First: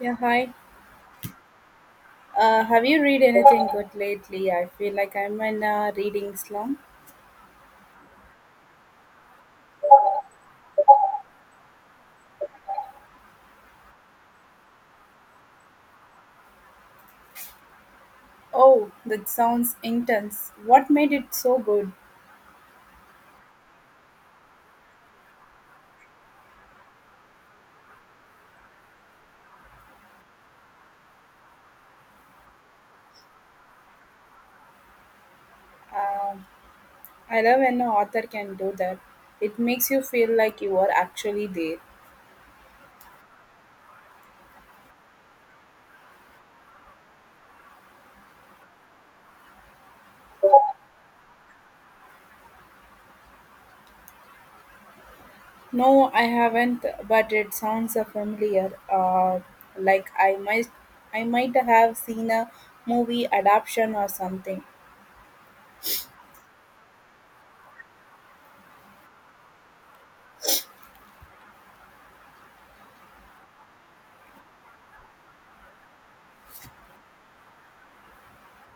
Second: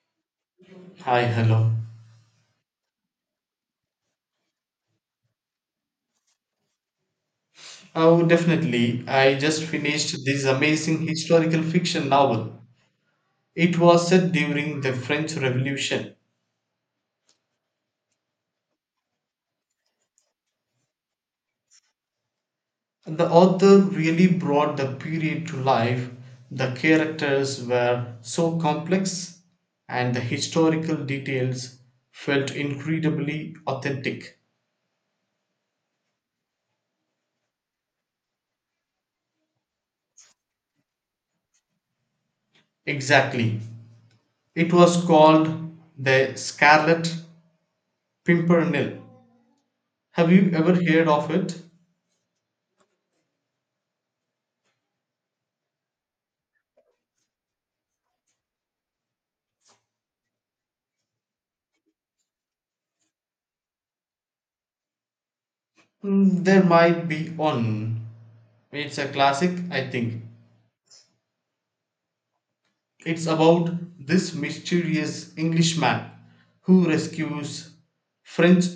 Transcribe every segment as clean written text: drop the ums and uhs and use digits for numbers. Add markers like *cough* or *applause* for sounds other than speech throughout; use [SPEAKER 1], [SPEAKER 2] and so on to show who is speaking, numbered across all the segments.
[SPEAKER 1] Yeah, hi.
[SPEAKER 2] Hi, hello.
[SPEAKER 1] Have you read anything good lately? I feel like I'm in a reading slump.
[SPEAKER 2] Oh, definitely. I just finished this amazing historical fiction novel. It was set during the French Revolution.
[SPEAKER 1] Oh, that sounds intense. What made it so good?
[SPEAKER 2] The author really brought the period to life. The characters were so complex, and the historical details felt incredibly authentic.
[SPEAKER 1] Um I love when an author can do that. It makes you feel like you are actually there.
[SPEAKER 2] Exactly. It was called The Scarlet Pimpernel. Have you ever heard of it?
[SPEAKER 1] No, I haven't, but it sounds familiar. Like I might have seen a movie adaptation or something.
[SPEAKER 2] There might be one. It's a classic, I think. It's about this mysterious Englishman who rescues French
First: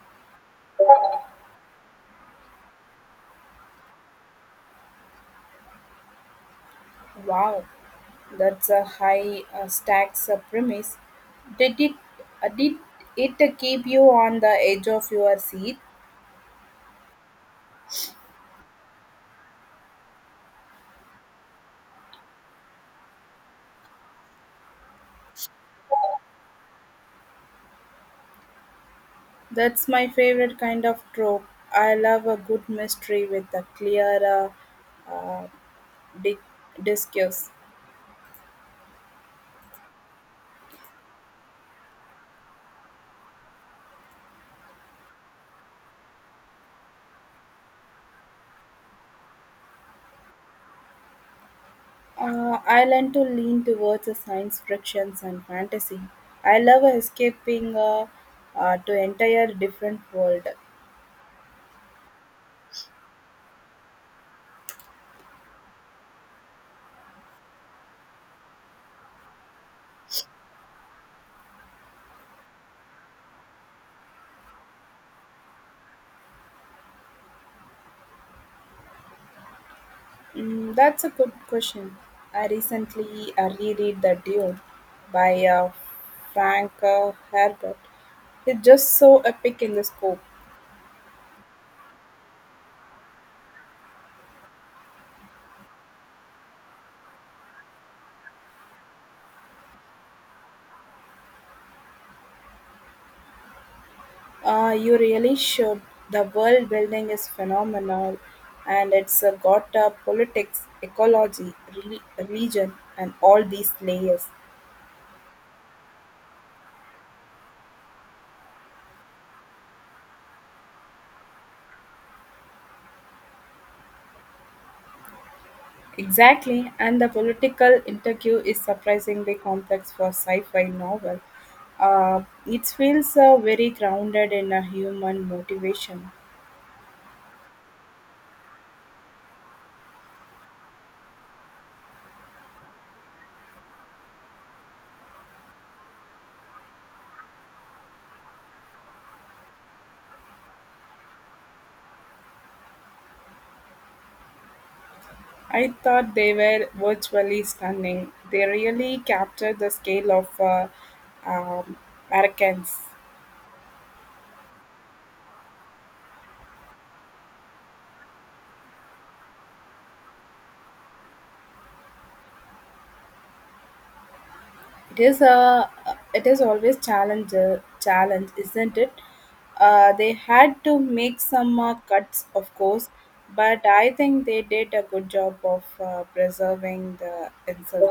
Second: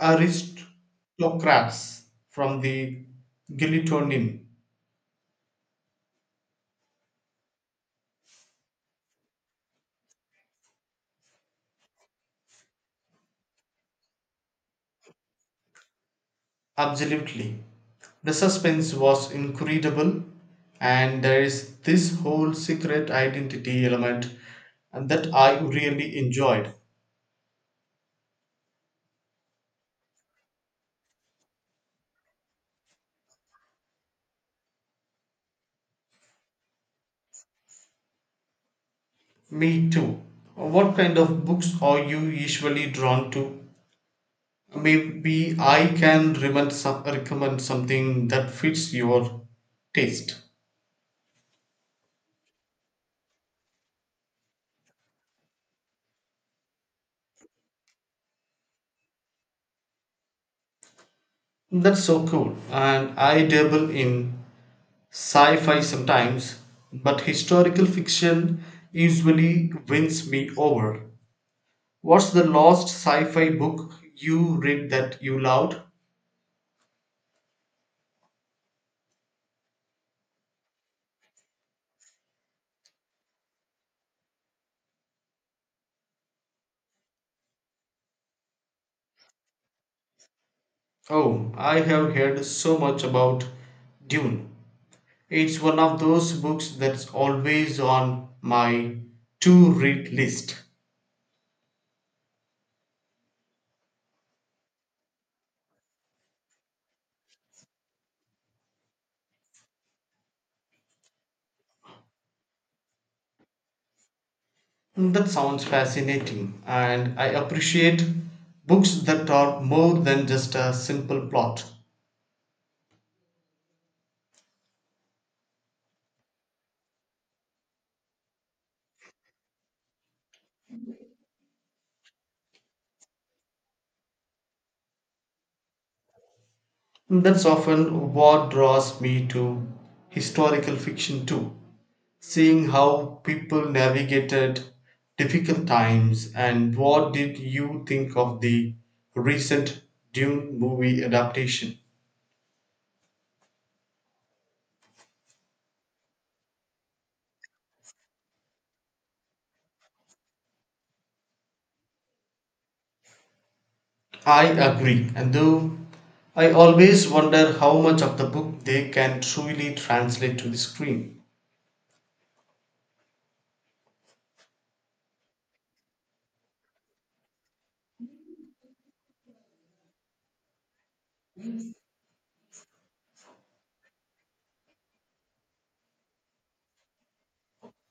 [SPEAKER 2] aristocrats from the guillotine.
[SPEAKER 1] Wow, that's a high stacks premise. Did it did it keep you on the edge of your seat?
[SPEAKER 2] Absolutely. The suspense was incredible, and there is this whole secret identity element that I really enjoyed.
[SPEAKER 1] That's my favorite kind of trope. I love a good mystery with a clear uh, uh, di- discourse.
[SPEAKER 2] Me too. What kind of books are you usually drawn to? Maybe I can recommend something that fits your taste.
[SPEAKER 1] I learn to lean towards the science frictions and fantasy. I love escaping to entire different world.
[SPEAKER 2] That's so cool. And I dabble in sci fi sometimes, but historical fiction usually wins me over. What's the last sci fi book you read that you loved?
[SPEAKER 1] Mm, that's a good question. I recently reread The Dune by Frank Herbert. It's just so epic in the scope.
[SPEAKER 2] Oh, I have heard so much about Dune. It's one of those books that's always on my to read list.
[SPEAKER 1] You really should. The world building is phenomenal and it's got politics, ecology, religion, and all these layers.
[SPEAKER 2] That sounds fascinating, and I appreciate books that are more than just a simple plot.
[SPEAKER 1] Exactly, and the political interview is surprisingly complex for sci-fi novel. It feels very grounded in a human motivation.
[SPEAKER 2] That's often what draws me to historical fiction, too. Seeing how people navigated difficult times, and what did you think of the recent Dune movie adaptation?
[SPEAKER 1] I thought they were virtually stunning. They really captured the scale of um, Americans.
[SPEAKER 2] I agree, and though I always wonder how much of the book they can truly translate to the screen.
[SPEAKER 1] It is a it is always challenge challenge, isn't it? They had to make some cuts, of course, but I think they did a good job of preserving the insult.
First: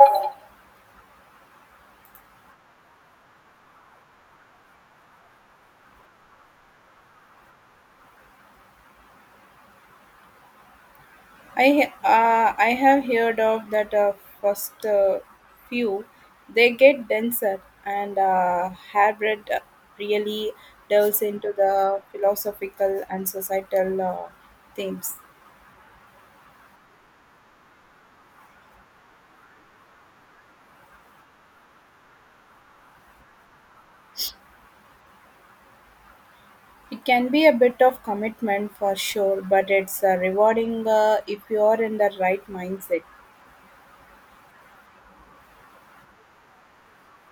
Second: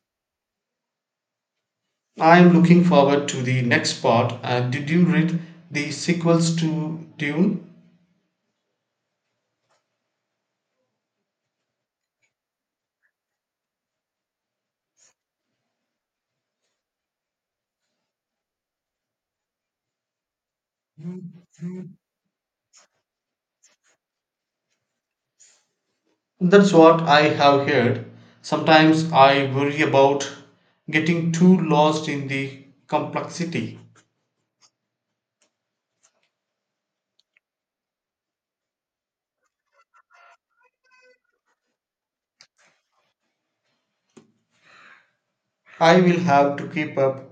[SPEAKER 2] I'm looking forward to the next part. Did you read the sequels to Dune?
[SPEAKER 1] I have heard of that first few, they get denser and hybrid really delves into the philosophical and societal themes.
[SPEAKER 2] That's what I have heard. Sometimes I worry about getting too lost in the complexity.
[SPEAKER 1] It can be a bit of commitment for sure, but it's rewarding if you're in the right mindset.
[SPEAKER 2] I will have to keep up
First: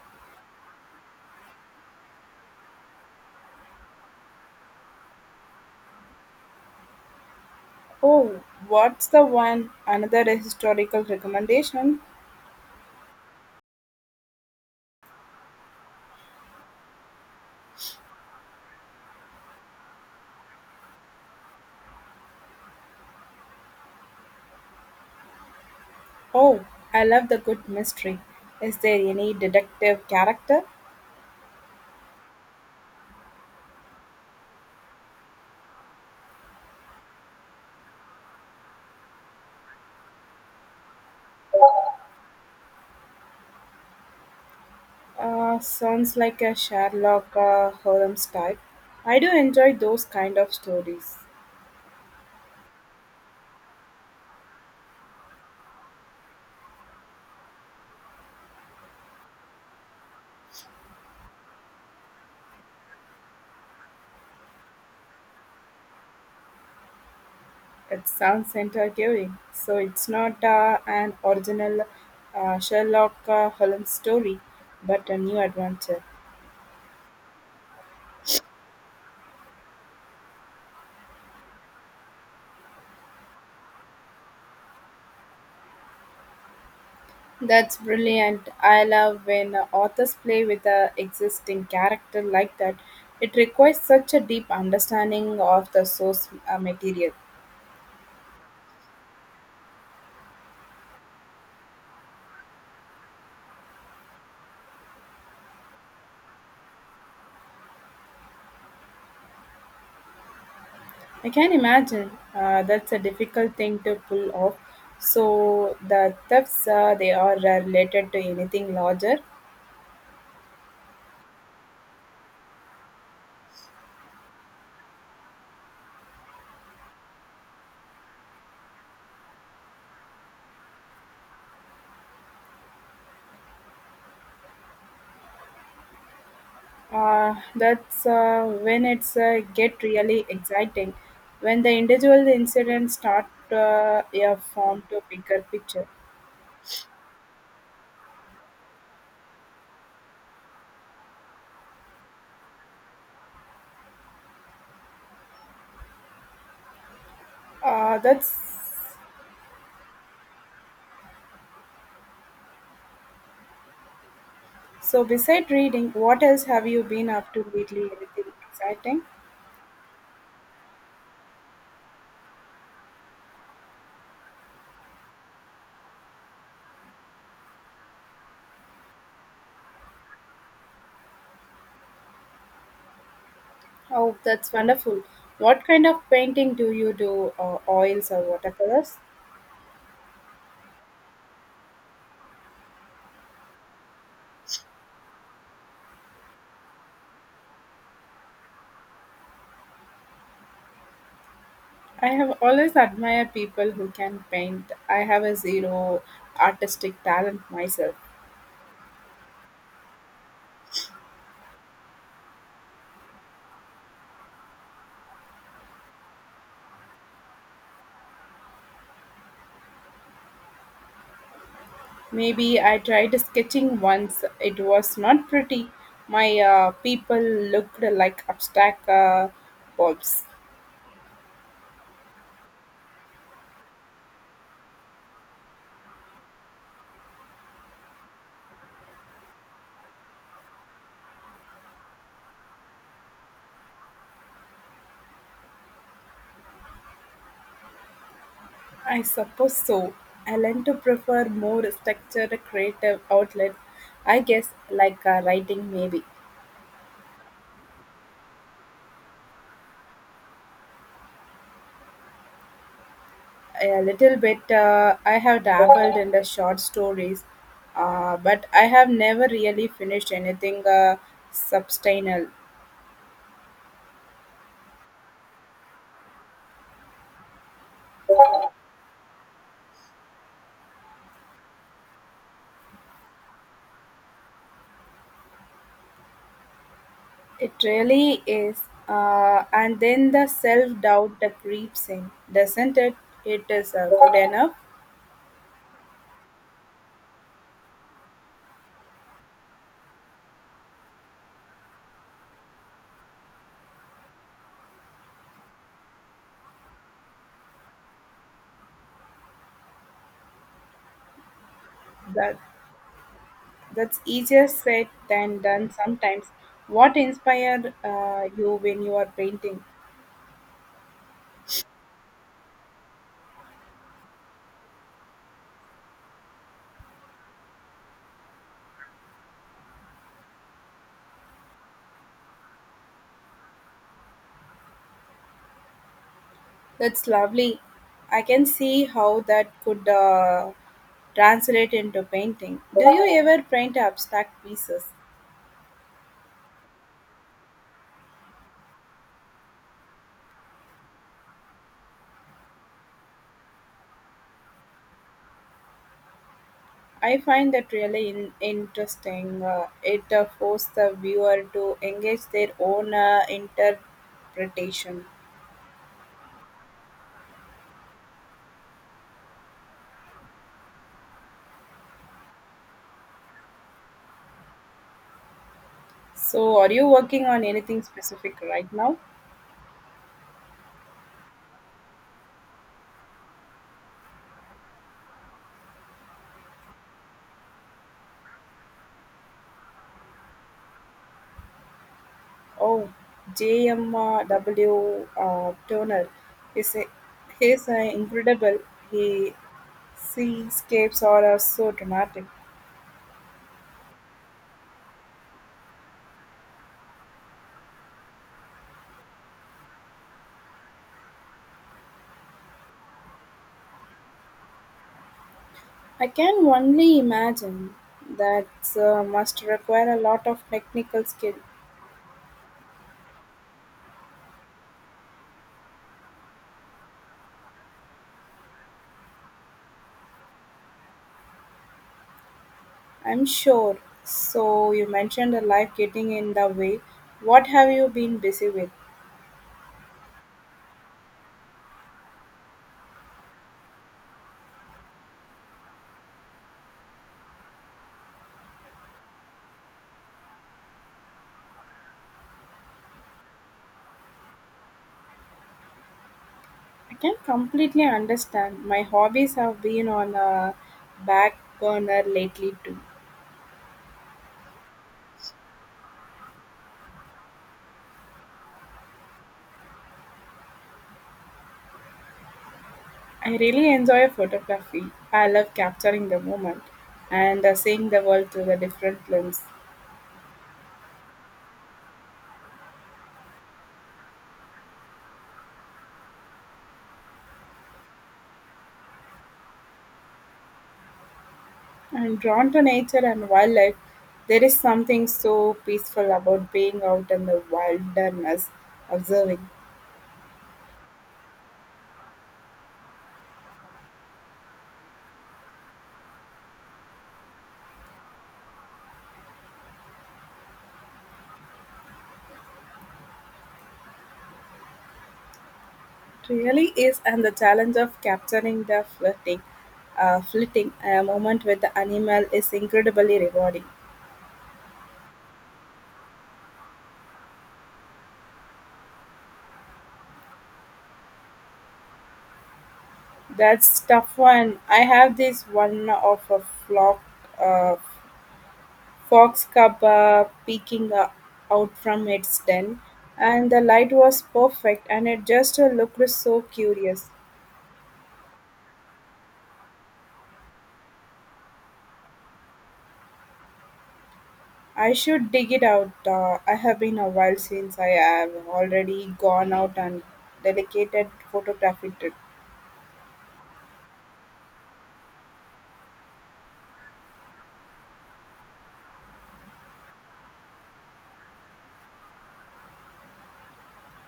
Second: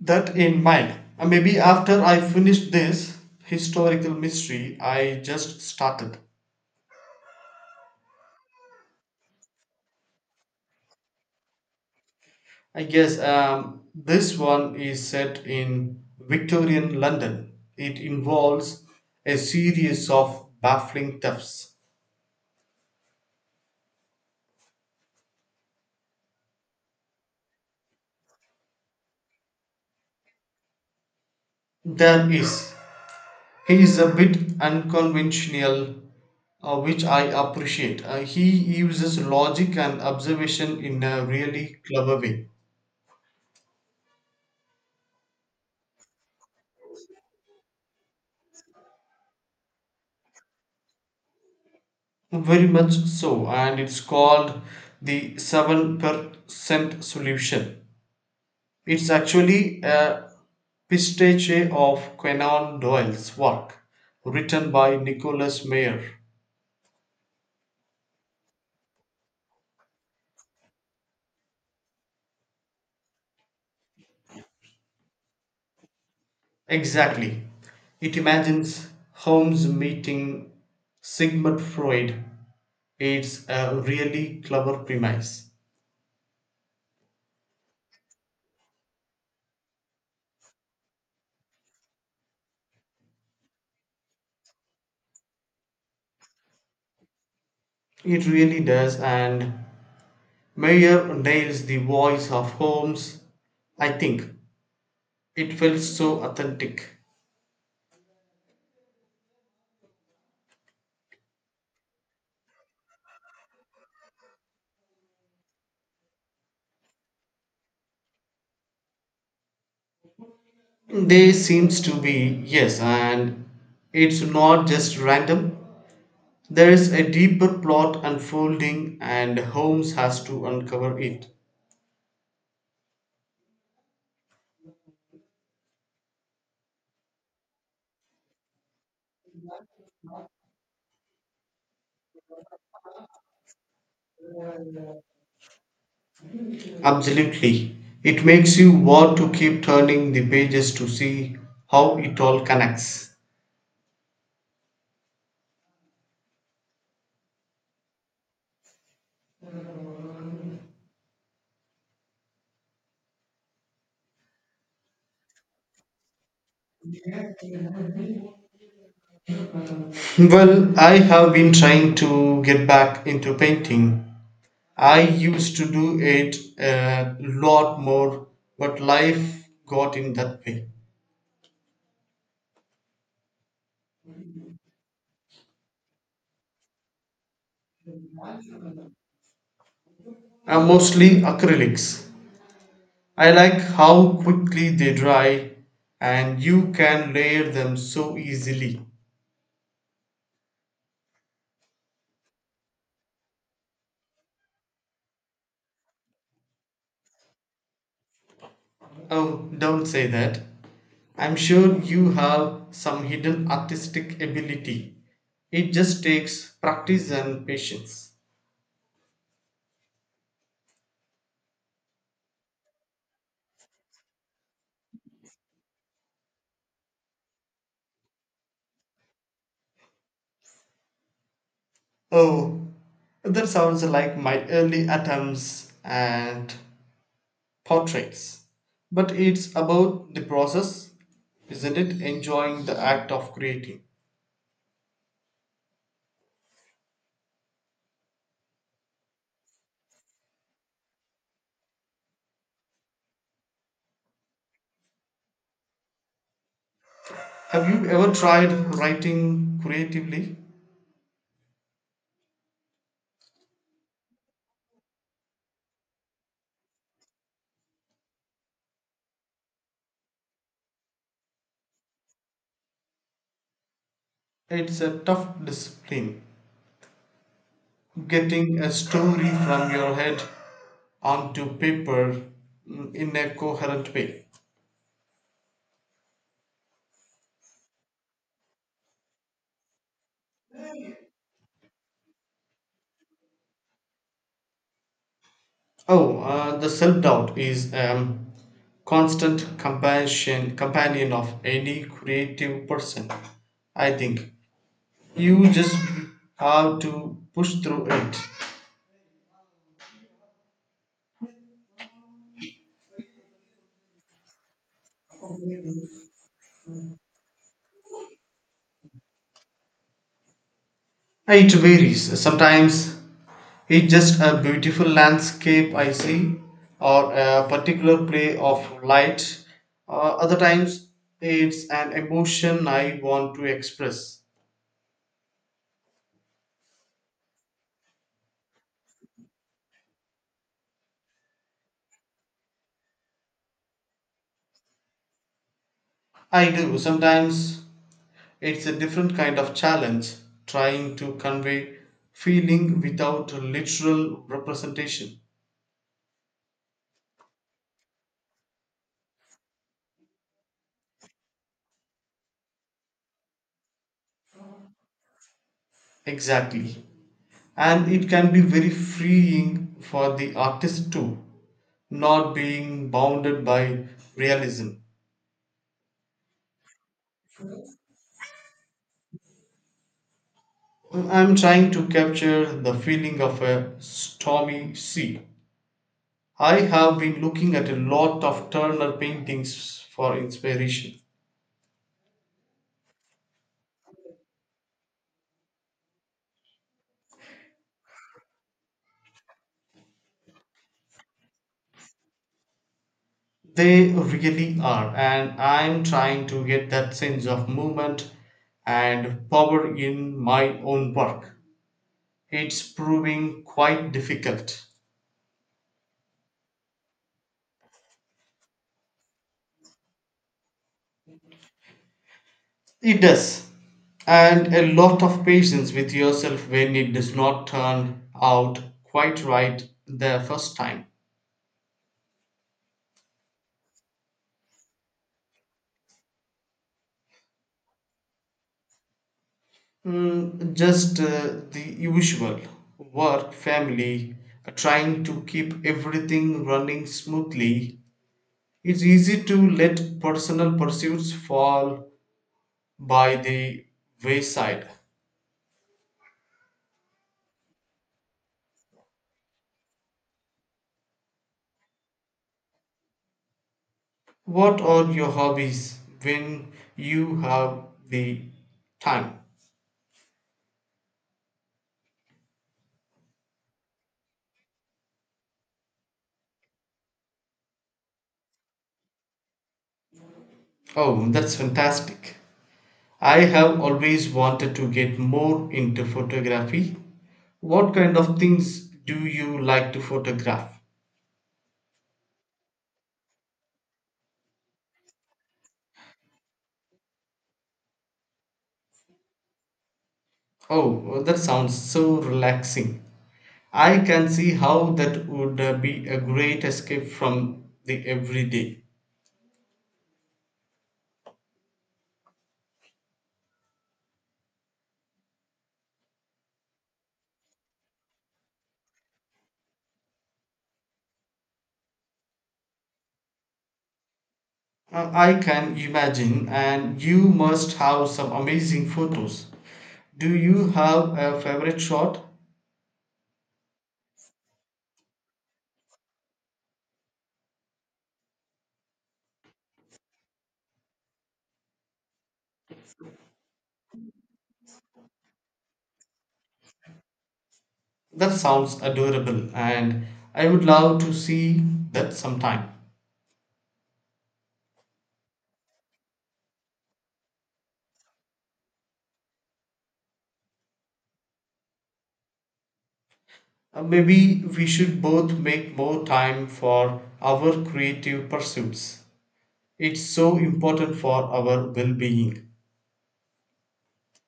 [SPEAKER 2] that in mind. Maybe after I finish this historical mystery I just started.
[SPEAKER 1] Oh, what's the one? Another historical recommendation.
[SPEAKER 2] I guess this one is set in Victorian London. It involves a series of baffling thefts.
[SPEAKER 1] Oh, I love the good mystery. Is there any detective character?
[SPEAKER 2] There is he is a bit unconventional, which I appreciate. He uses logic and observation in a really clever way.
[SPEAKER 1] Sounds like a Sherlock Holmes type. I do enjoy those kind of stories.
[SPEAKER 2] Very much so, and it's called the 7% Solution. It's actually a pastiche of Conan Doyle's work, written by Nicholas Meyer.
[SPEAKER 1] It sounds intriguing. So it's not an original Sherlock Holmes story, but a new adventure.
[SPEAKER 2] Exactly. It imagines Holmes meeting Sigmund Freud. It's a really clever premise.
[SPEAKER 1] That's brilliant. I love when authors play with a existing character like that. It requires such a deep understanding of the source material.
[SPEAKER 2] It really does, and Meyer nails the voice of Holmes. I think it felt so authentic.
[SPEAKER 1] I can imagine that's a difficult thing to pull off. So the thefts they are related to anything larger.
[SPEAKER 2] There seems to be, yes, and it's not just random. There is a deeper plot unfolding, and Holmes has to uncover it.
[SPEAKER 1] That's When it's get really exciting. When the individual incidents start a form to bigger picture.
[SPEAKER 2] Absolutely. It makes you want to keep turning the pages to see how it all connects.
[SPEAKER 1] That's So, beside reading, what else have you been up to lately? Anything exciting?
[SPEAKER 2] *laughs* Well, I have been trying to get back into painting. I used to do it a lot more, but life got in that way.
[SPEAKER 1] Oh, that's wonderful. What kind of painting do you do? Oils or watercolors?
[SPEAKER 2] Mostly acrylics. I like how quickly they dry and you can layer them so easily.
[SPEAKER 1] I have always admired people who can paint. I have a zero artistic talent myself.
[SPEAKER 2] Oh, don't say that. I'm sure you have some hidden artistic ability. It just takes practice and patience.
[SPEAKER 1] Maybe I tried sketching once. It was not pretty. My people looked like abstract bulbs.
[SPEAKER 2] Oh, that sounds like my early attempts at portraits. But it's about the process, isn't it? Enjoying the act of creating.
[SPEAKER 1] I suppose so. I learned to prefer more structured creative outlet, I guess, like writing maybe.
[SPEAKER 2] Have you ever tried writing creatively?
[SPEAKER 1] A little bit, I have dabbled in the short stories, but I have never really finished anything substantial.
[SPEAKER 2] It's a tough discipline, getting a story from your head onto paper in a coherent way.
[SPEAKER 1] It really is. And then the self doubt that creeps in, doesn't it? It is good enough.
[SPEAKER 2] Oh, the self doubt is a constant companion of any creative person. I think you just have to push through it.
[SPEAKER 1] That That's easier said than done sometimes. What inspired you when you are painting?
[SPEAKER 2] It varies. Sometimes it's just a beautiful landscape I see, or a particular play of light. Uh, other times, it's an emotion I want to express.
[SPEAKER 1] That's lovely. I can see how that could translate into painting. Do you ever paint abstract pieces?
[SPEAKER 2] I do. Sometimes it's a different kind of challenge, trying to convey feeling without literal representation.
[SPEAKER 1] I find that really interesting. It forces the viewer to engage their own interpretation.
[SPEAKER 2] Exactly. And it can be very freeing for the artist too, not being bounded by realism.
[SPEAKER 1] So, are you working on anything specific right now?
[SPEAKER 2] I'm trying to capture the feeling of a stormy sea. I have been looking at a lot of Turner paintings for inspiration.
[SPEAKER 1] Oh, JMW Turner is a, he's incredible. His seascapes are so dramatic.
[SPEAKER 2] They really are, and I'm trying to get that sense of movement and power in my own work. It's proving quite difficult.
[SPEAKER 1] I can only imagine that must require a lot of technical skill.
[SPEAKER 2] It does, and a lot of patience with yourself when it does not turn out quite right the first time.
[SPEAKER 1] I'm sure. So you mentioned the life getting in the way. What have you been busy with?
[SPEAKER 2] Just the usual work, family, trying to keep everything running smoothly. It's easy to let personal pursuits fall by the wayside.
[SPEAKER 1] I can completely understand. My hobbies have been on a back burner lately too.
[SPEAKER 2] What are your hobbies when you have the time?
[SPEAKER 1] I really enjoy photography. I love capturing the moment and seeing the world through the different lens.
[SPEAKER 2] Oh, that's fantastic. I have always wanted to get more into photography. What kind of things do you like to photograph?
[SPEAKER 1] I'm drawn to nature and wildlife. There is something so peaceful about being out in the wilderness, observing.
[SPEAKER 2] Oh, well, that sounds so relaxing. I can see how that would be a great escape from the everyday.
[SPEAKER 1] It really is, and the challenge of capturing the flitting moment with the animal is incredibly rewarding.
[SPEAKER 2] I can imagine, and you must have some amazing photos. Do you have a favorite shot?
[SPEAKER 1] That's tough one. I have this one of a flock. Uh, fox cub peeking out from its den, and the light was perfect, and it just looked so curious.
[SPEAKER 2] That sounds adorable, and I would love to see that sometime.
[SPEAKER 1] I should dig it out. I have been a while since I have already gone out and dedicated photographic trip.
[SPEAKER 2] Maybe we should both make more time for our creative pursuits. It's so important for our well being.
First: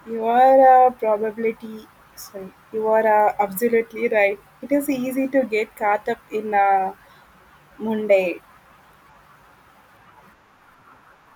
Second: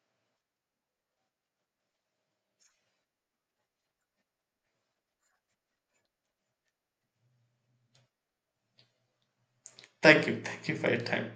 [SPEAKER 1] You are a probability. Sorry, you are absolutely right. It is easy to get caught up in a Monday.
[SPEAKER 2] Thank you. Thank you for your time.